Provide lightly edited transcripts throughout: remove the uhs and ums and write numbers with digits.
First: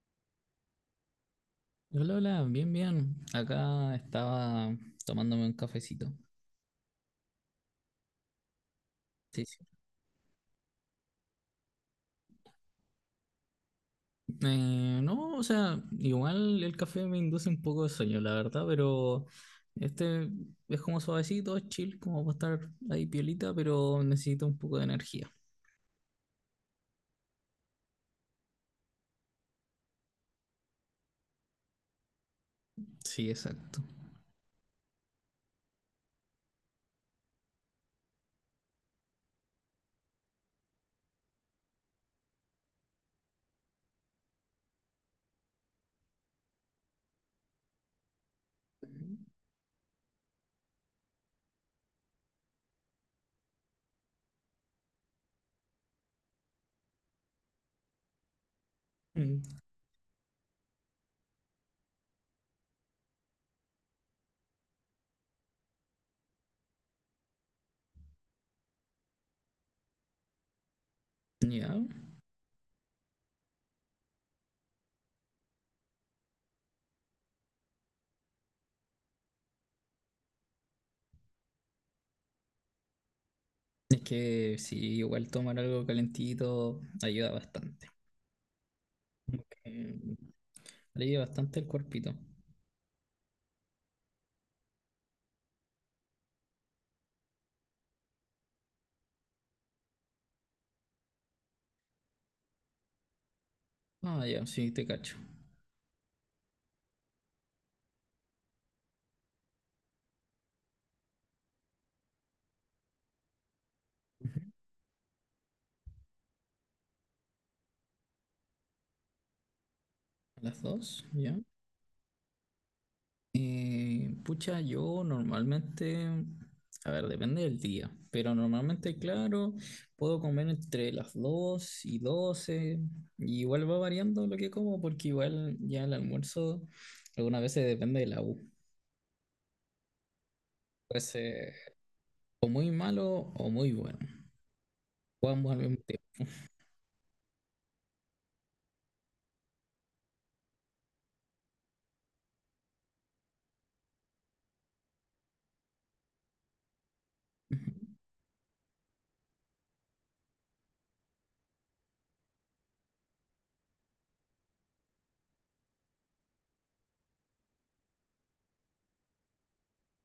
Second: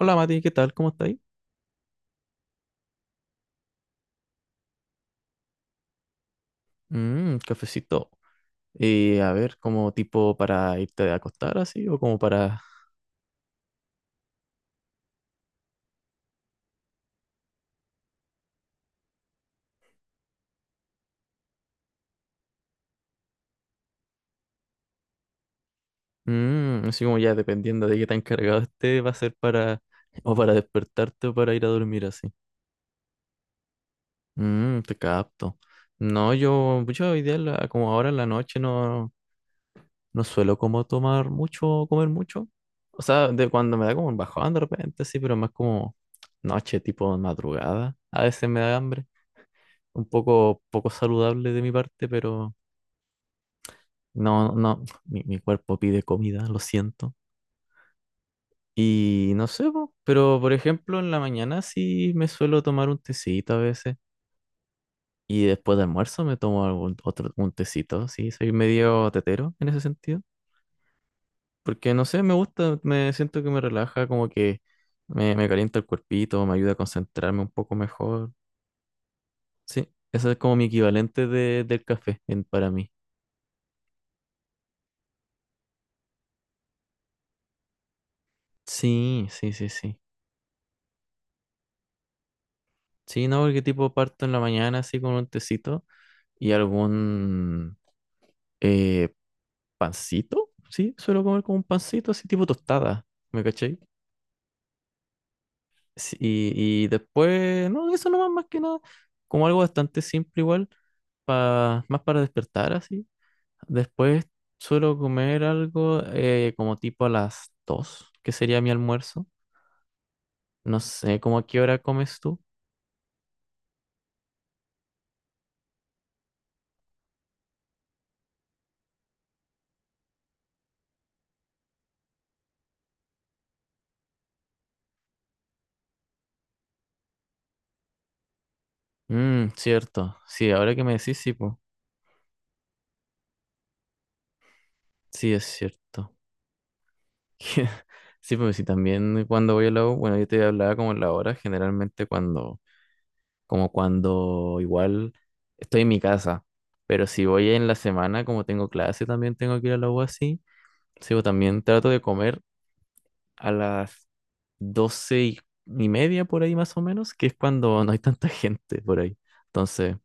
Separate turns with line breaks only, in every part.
Hola Mati, ¿qué tal? ¿Cómo estáis?
Hola, hola, bien, bien. Acá estaba tomándome un cafecito.
Mmm, cafecito. A
Sí,
ver,
sí.
como tipo para irte a acostar así o como para...
No, o sea, igual el café me induce un poco de sueño, la verdad, pero este es como suavecito, es chill, como para estar ahí piolita, pero necesito un poco de energía.
Mmm, así como ya dependiendo de qué tan cargado esté, va a ser para... o para despertarte o para ir a dormir así.
Sí, exacto.
Mmm, te capto. No, yo hoy día, como ahora en la noche, no, no suelo como tomar mucho, o comer mucho. O sea, de cuando me da como un bajón de repente, sí, pero más como noche, tipo madrugada. A veces me da hambre. Un poco, poco saludable de mi parte, pero no, no, mi cuerpo pide comida, lo siento. Y
Mm.
no sé, po, pero por ejemplo en la mañana sí me suelo tomar un tecito a veces, y después de almuerzo me tomo algún otro, un tecito, sí, soy medio tetero en ese sentido,
Ya.
porque no sé, me gusta, me siento que me relaja, como que me calienta el cuerpito, me ayuda a concentrarme un poco mejor, sí, eso es como mi equivalente del café para mí.
Es que sí, igual tomar algo calentito ayuda bastante.
Sí, sí, sí,
Eh,
sí.
Alivia bastante el cuerpito.
Sí, no, porque tipo parto en la mañana así con un tecito y algún eh, pancito, sí, suelo comer como un pancito así tipo tostada, ¿me caché?
Ah, ya, sí, te cacho.
Sí, y después, no, eso nomás más que nada, como algo bastante simple igual, más para despertar así. Después
Ujú.
suelo comer algo, como tipo a las dos, que sería mi almuerzo.
A las
No
dos,
sé, ¿cómo
ya.
a qué hora comes tú?
Pucha, yo normalmente, a ver, depende del día, pero normalmente, claro, puedo comer entre las 2 y 12, y igual va variando lo que como, porque igual ya el almuerzo algunas veces depende de la U.
Mmm, cierto, sí, ahora que me
Pues
decís, sí, po,
o muy malo o muy bueno, o
sí, es
ambos al mismo
cierto.
tiempo.
Sí, pues sí, también cuando voy a la U, bueno, yo te hablaba como en la hora, generalmente cuando, como cuando igual estoy en mi casa, pero si voy en
Ujú.
la semana, como tengo clase, también tengo que ir a la U así, sí, pues también trato de comer a las doce y media por ahí más o menos, que es cuando no hay tanta gente por ahí. Entonces,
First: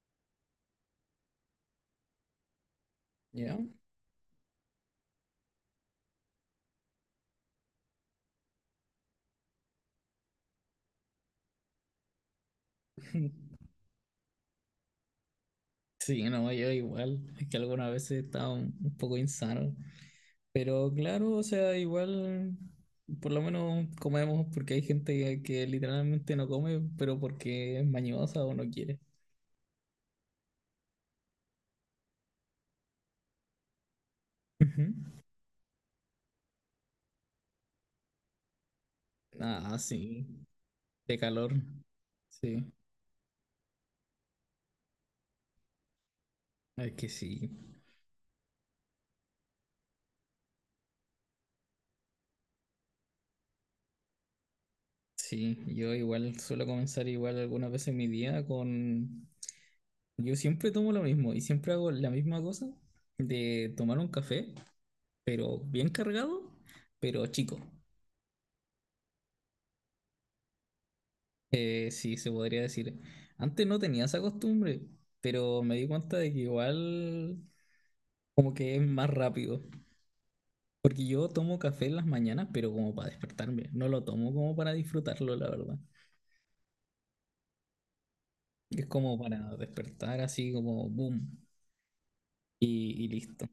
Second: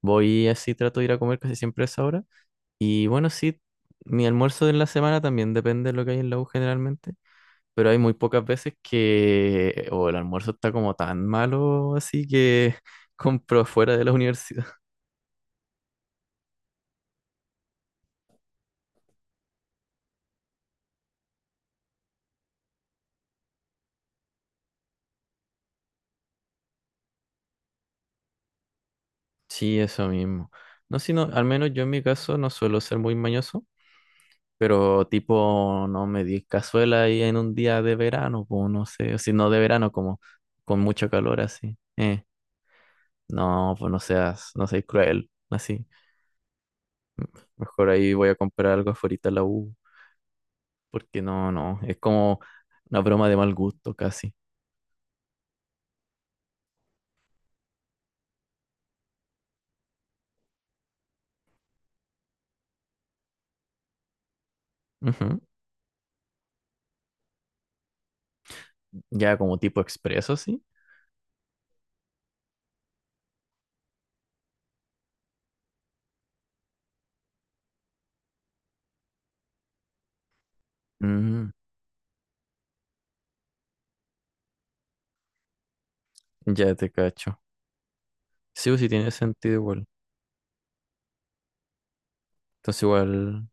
voy así, trato de ir a comer casi siempre a esa hora. Y bueno,
¿Ya?
sí, mi almuerzo de la semana también depende de lo que hay en la U generalmente. Pero hay muy pocas veces que o el almuerzo está como tan malo, así que compro fuera de la universidad.
Sí, no, yo igual, es que algunas veces estaba un poco insano. Pero claro, o sea, igual, por lo menos comemos porque hay gente que literalmente no come, pero porque es mañosa o no quiere.
Sí, eso mismo. No, sino, al menos yo en mi caso no suelo ser muy mañoso,
Ujú.
pero tipo, no me di cazuela ahí en un día de verano, pues no sé, o si no de
Ah,
verano, como
sí,
con mucho
de
calor
calor,
así.
sí,
No, pues no seas, no seas cruel, así.
es que sí.
Mejor ahí voy a comprar algo afuera en la U, porque no, no, es como una broma de mal gusto casi.
Sí, yo igual suelo comenzar igual algunas veces mi día con… Yo siempre tomo lo mismo y siempre hago la misma cosa de tomar un café,
Ujú.
pero bien cargado, pero chico.
Ya como tipo expreso, sí.
Sí, se podría decir. Antes no tenía esa costumbre, pero me di cuenta de que igual como que es más rápido. Porque yo
Mm,
tomo café en las mañanas, pero como para despertarme. No lo tomo como para disfrutarlo, la verdad.
ya te cacho. Sí, o
Es
sí tiene
como
sentido
para
igual.
despertar así como boom
Entonces
y
igual,
listo.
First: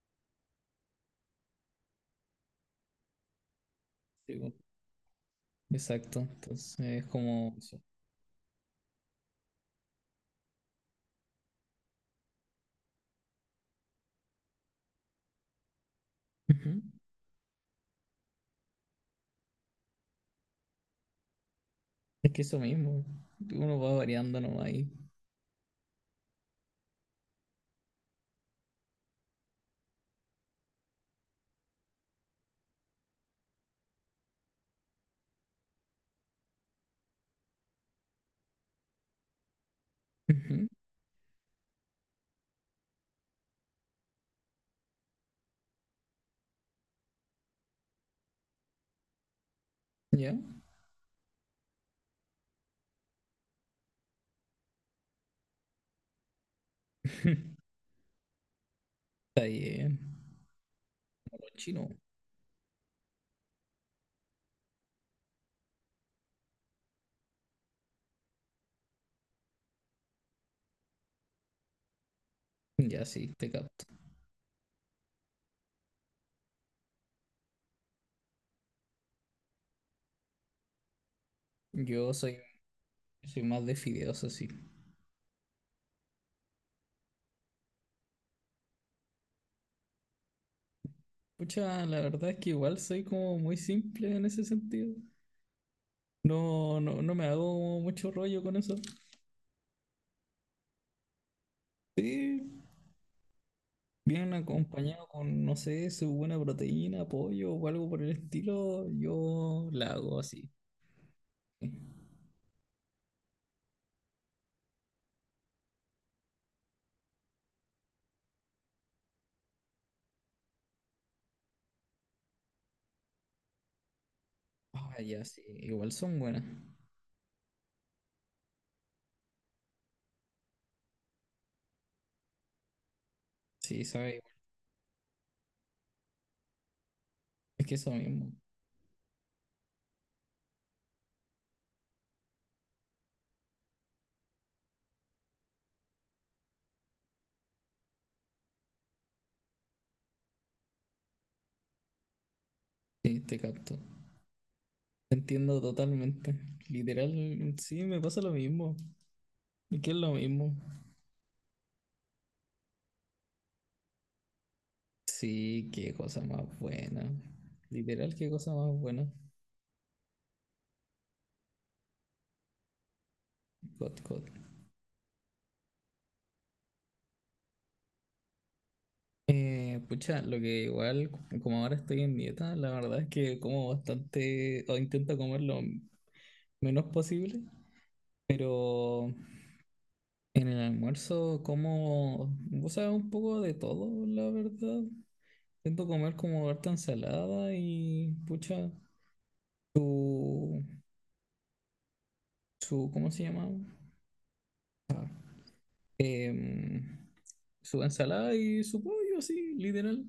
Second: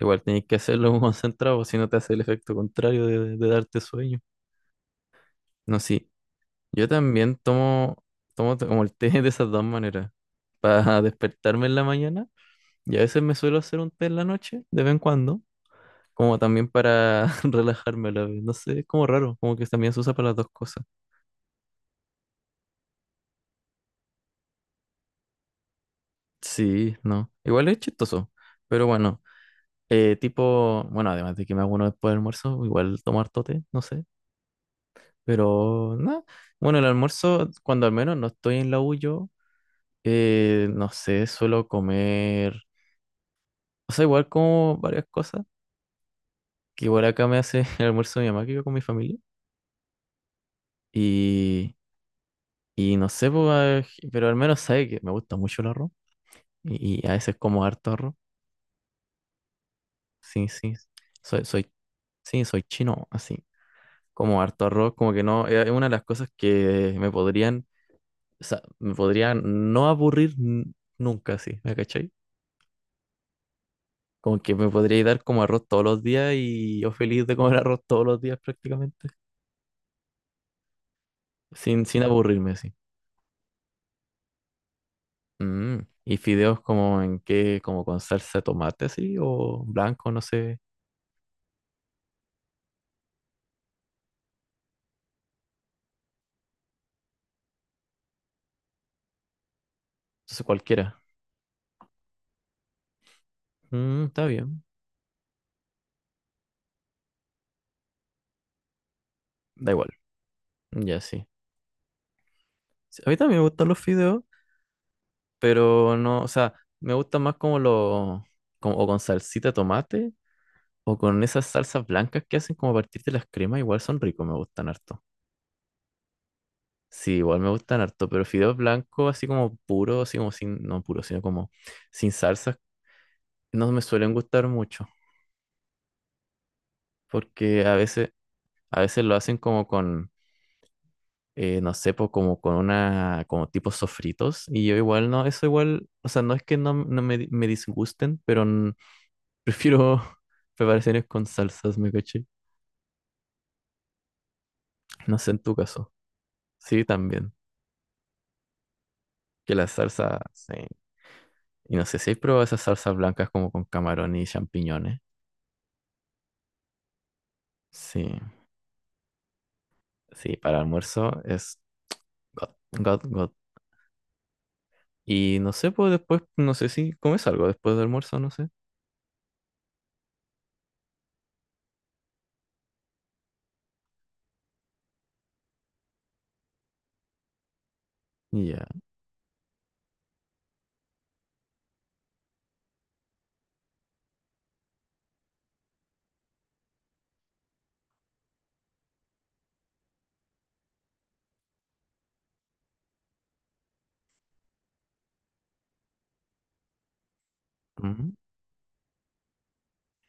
igual tenés que hacerlo concentrado, si no te hace el efecto contrario de darte sueño.
Digo,
No, sí.
exacto. Entonces
Yo
es
también
como eso.
tomo, como el té de esas dos maneras. Para despertarme en la mañana. Y a veces me suelo hacer un té en la noche, de vez en cuando. Como también
Ujú.
para relajarme a la vez. No sé, es como raro. Como que también se usa para las dos cosas.
Es que eso mismo. Uno va variando nomás ahí.
Sí, no. Igual es chistoso. Pero bueno. Tipo, bueno, además de que me hago uno después del almuerzo, igual tomo harto té, no sé. Pero nada, bueno, el almuerzo, cuando al menos no estoy en la U yo,
Ujú.
no sé, suelo comer, o sea, igual como varias cosas, que igual acá me hace el almuerzo mi mamá, que vivo con mi familia.
¿Ya?
Y, y no sé, pues, ah, pero al menos sabe que me gusta mucho el arroz y a veces como harto arroz.
Está bien.
Sí, sí, soy
Chino.
sí, soy chino, así. Como harto arroz, como que no, es una de las cosas que me podrían... O sea, me podría no nunca así, ¿me cachai?
Ya, sí, te capto.
Como que me podría dar como arroz todos los días y yo feliz de comer arroz todos los días prácticamente, sin
Yo soy
aburrirme así.
Soy más de fideos así.
Mm, ¿y fideos como en qué? ¿Como con salsa de tomate así? ¿O blanco? No sé,
Pucha, la verdad es que igual soy como muy simple en ese sentido. No, no me hago mucho rollo con eso.
no sé cualquiera.
Sí,
Mm, está
bien
bien,
acompañado con, no sé, su buena proteína, pollo o algo por el estilo, yo
da igual,
la hago así.
ya sí. Sí, a mí también me gustan los fideos, pero no, o sea, me gustan más como los, como o con salsita de tomate, o con esas salsas blancas que hacen como a partir de las cremas, igual son ricos, me gustan
Ah,
harto.
ya, sí, igual son buenas.
Sí, igual me gustan harto, pero fideos blancos así como puros, así como sin, no puros, sino como sin salsas, no me
Sí,
suelen
sabe,
gustar mucho, porque
es que eso mismo.
a veces lo hacen como con, no sé, po, como con una, como tipo sofritos, y yo igual no, eso igual, o sea, no es que no, no me, me disgusten, pero prefiero preparaciones con salsas, me caché.
Sí, te capto. Te
No sé en tu
entiendo
caso.
totalmente.
Sí,
Literal,
también.
sí, me pasa lo mismo.
Que la
¿Y qué es lo
salsa,
mismo?
sí. Y no sé si he probado esas salsas blancas como con camarón y champiñones.
Sí, qué cosa más buena.
Sí,
Literal, qué cosa más buena.
sí, para almuerzo es God, God, God.
God, God.
Y no sé, pues después, no sé si comes algo después del almuerzo, no sé.
Pucha, lo que igual, como ahora estoy en dieta, la verdad es que como bastante, o intento comer lo menos posible,
Ya,
pero en el almuerzo como, o sea, un poco de todo, la verdad. Intento comer como harta ensalada y, pucha, su, su, ¿cómo se llama? Em, Su
ujú.
ensalada y su pollo, así, literal.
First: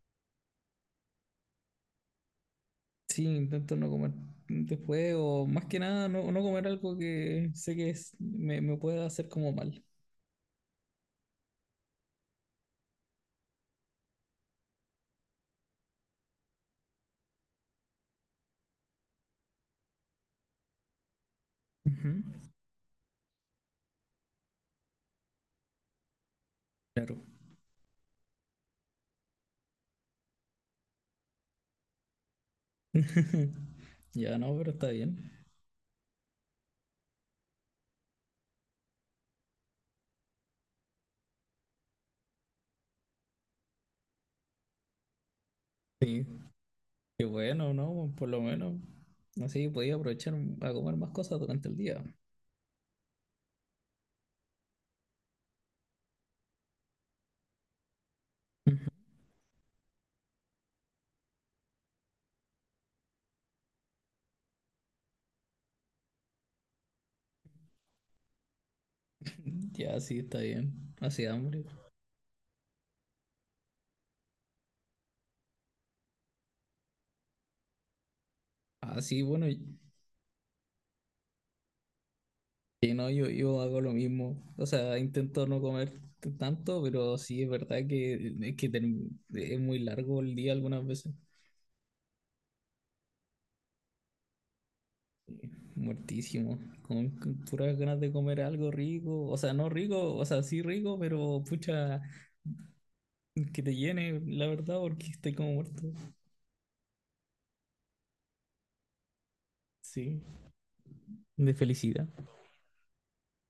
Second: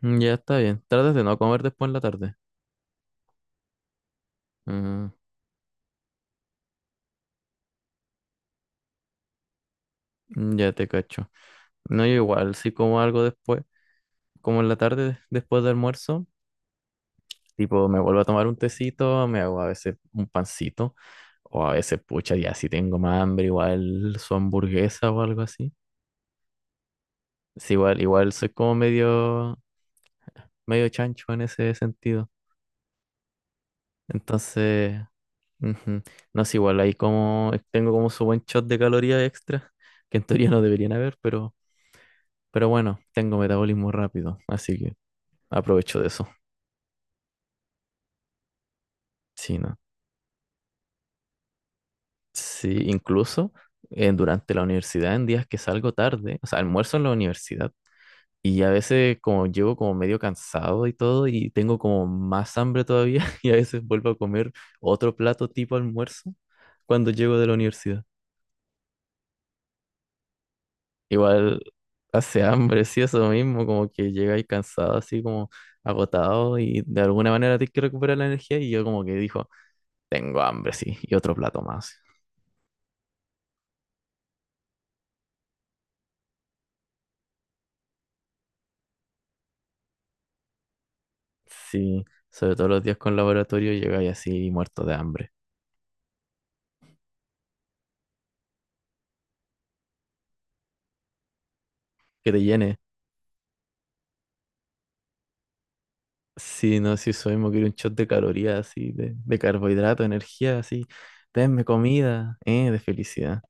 Ya está bien. Tratas de no comer después en la tarde.
Sí, intento no comer
Ujú,
después o más que nada no, no comer algo que me, me pueda hacer como mal.
ya te cacho. No, yo igual, si como algo después, como en la tarde después del almuerzo, tipo me vuelvo a tomar un tecito, me hago a veces un pancito, o a veces,
Ujú.
pucha, ya si tengo más hambre, igual su hamburguesa o algo así.
Claro.
Sí, igual, igual soy como medio, medio chancho en ese sentido.
Ya no, pero está
Entonces,
bien.
ujú. No es igual, ahí como, tengo como su buen shot de calorías extra, que en teoría no deberían haber, pero bueno, tengo metabolismo rápido, así que aprovecho de
Sí,
eso.
qué bueno, ¿no? Por lo menos
Sí,
así
no.
podía aprovechar a comer más cosas durante el día.
Sí, incluso durante la universidad, en días que salgo tarde, o sea, almuerzo en la universidad. Y a
Ujú.
veces como llego como medio cansado y todo y tengo como más hambre todavía y a veces vuelvo a comer otro plato tipo almuerzo cuando llego de la universidad.
Ya, sí, está bien. Así
Igual
hambre.
hace hambre, sí, eso mismo, como que llegáis cansado, así como agotado y de alguna manera tienes que recuperar la energía y yo
Ah,
como que
sí,
dijo,
bueno,
tengo hambre, sí, y otro plato más.
sí, no, yo hago lo mismo. O sea, intento no comer tanto, pero sí es verdad que, es muy largo el día algunas veces.
Sí, sobre todo los días con laboratorio llegáis así muerto de hambre.
Muertísimo, con puras ganas de comer algo rico, o sea, no rico, o sea, sí rico, pero pucha,
Que te llene.
que te llene, la verdad, porque estoy como muerto.
Sí, no, sí, eso mismo, quiero un shot de calorías, así, de carbohidrato,
Sí,
energía, así,
de
denme
felicidad.
comida, de felicidad.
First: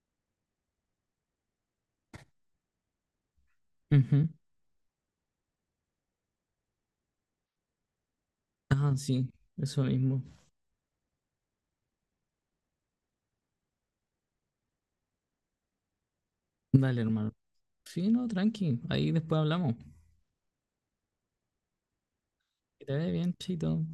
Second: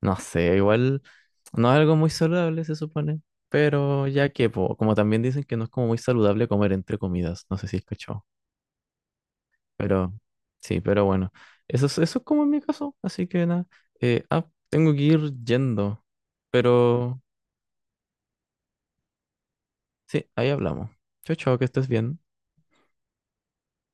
No sé, igual no es algo muy saludable, se supone, pero
Ujú.
ya que, po, como también dicen que no es como muy saludable comer entre comidas, no sé si es cachado,
Ah, sí, eso
pero
mismo.
sí, pero bueno, eso es como en mi caso, así que nada, tengo que ir yendo,
Dale,
pero
hermano. Sí, no, tranqui, ahí después hablamos.
sí, ahí hablamos. Chao, chao, que estés bien.
Que te vaya bien, chito.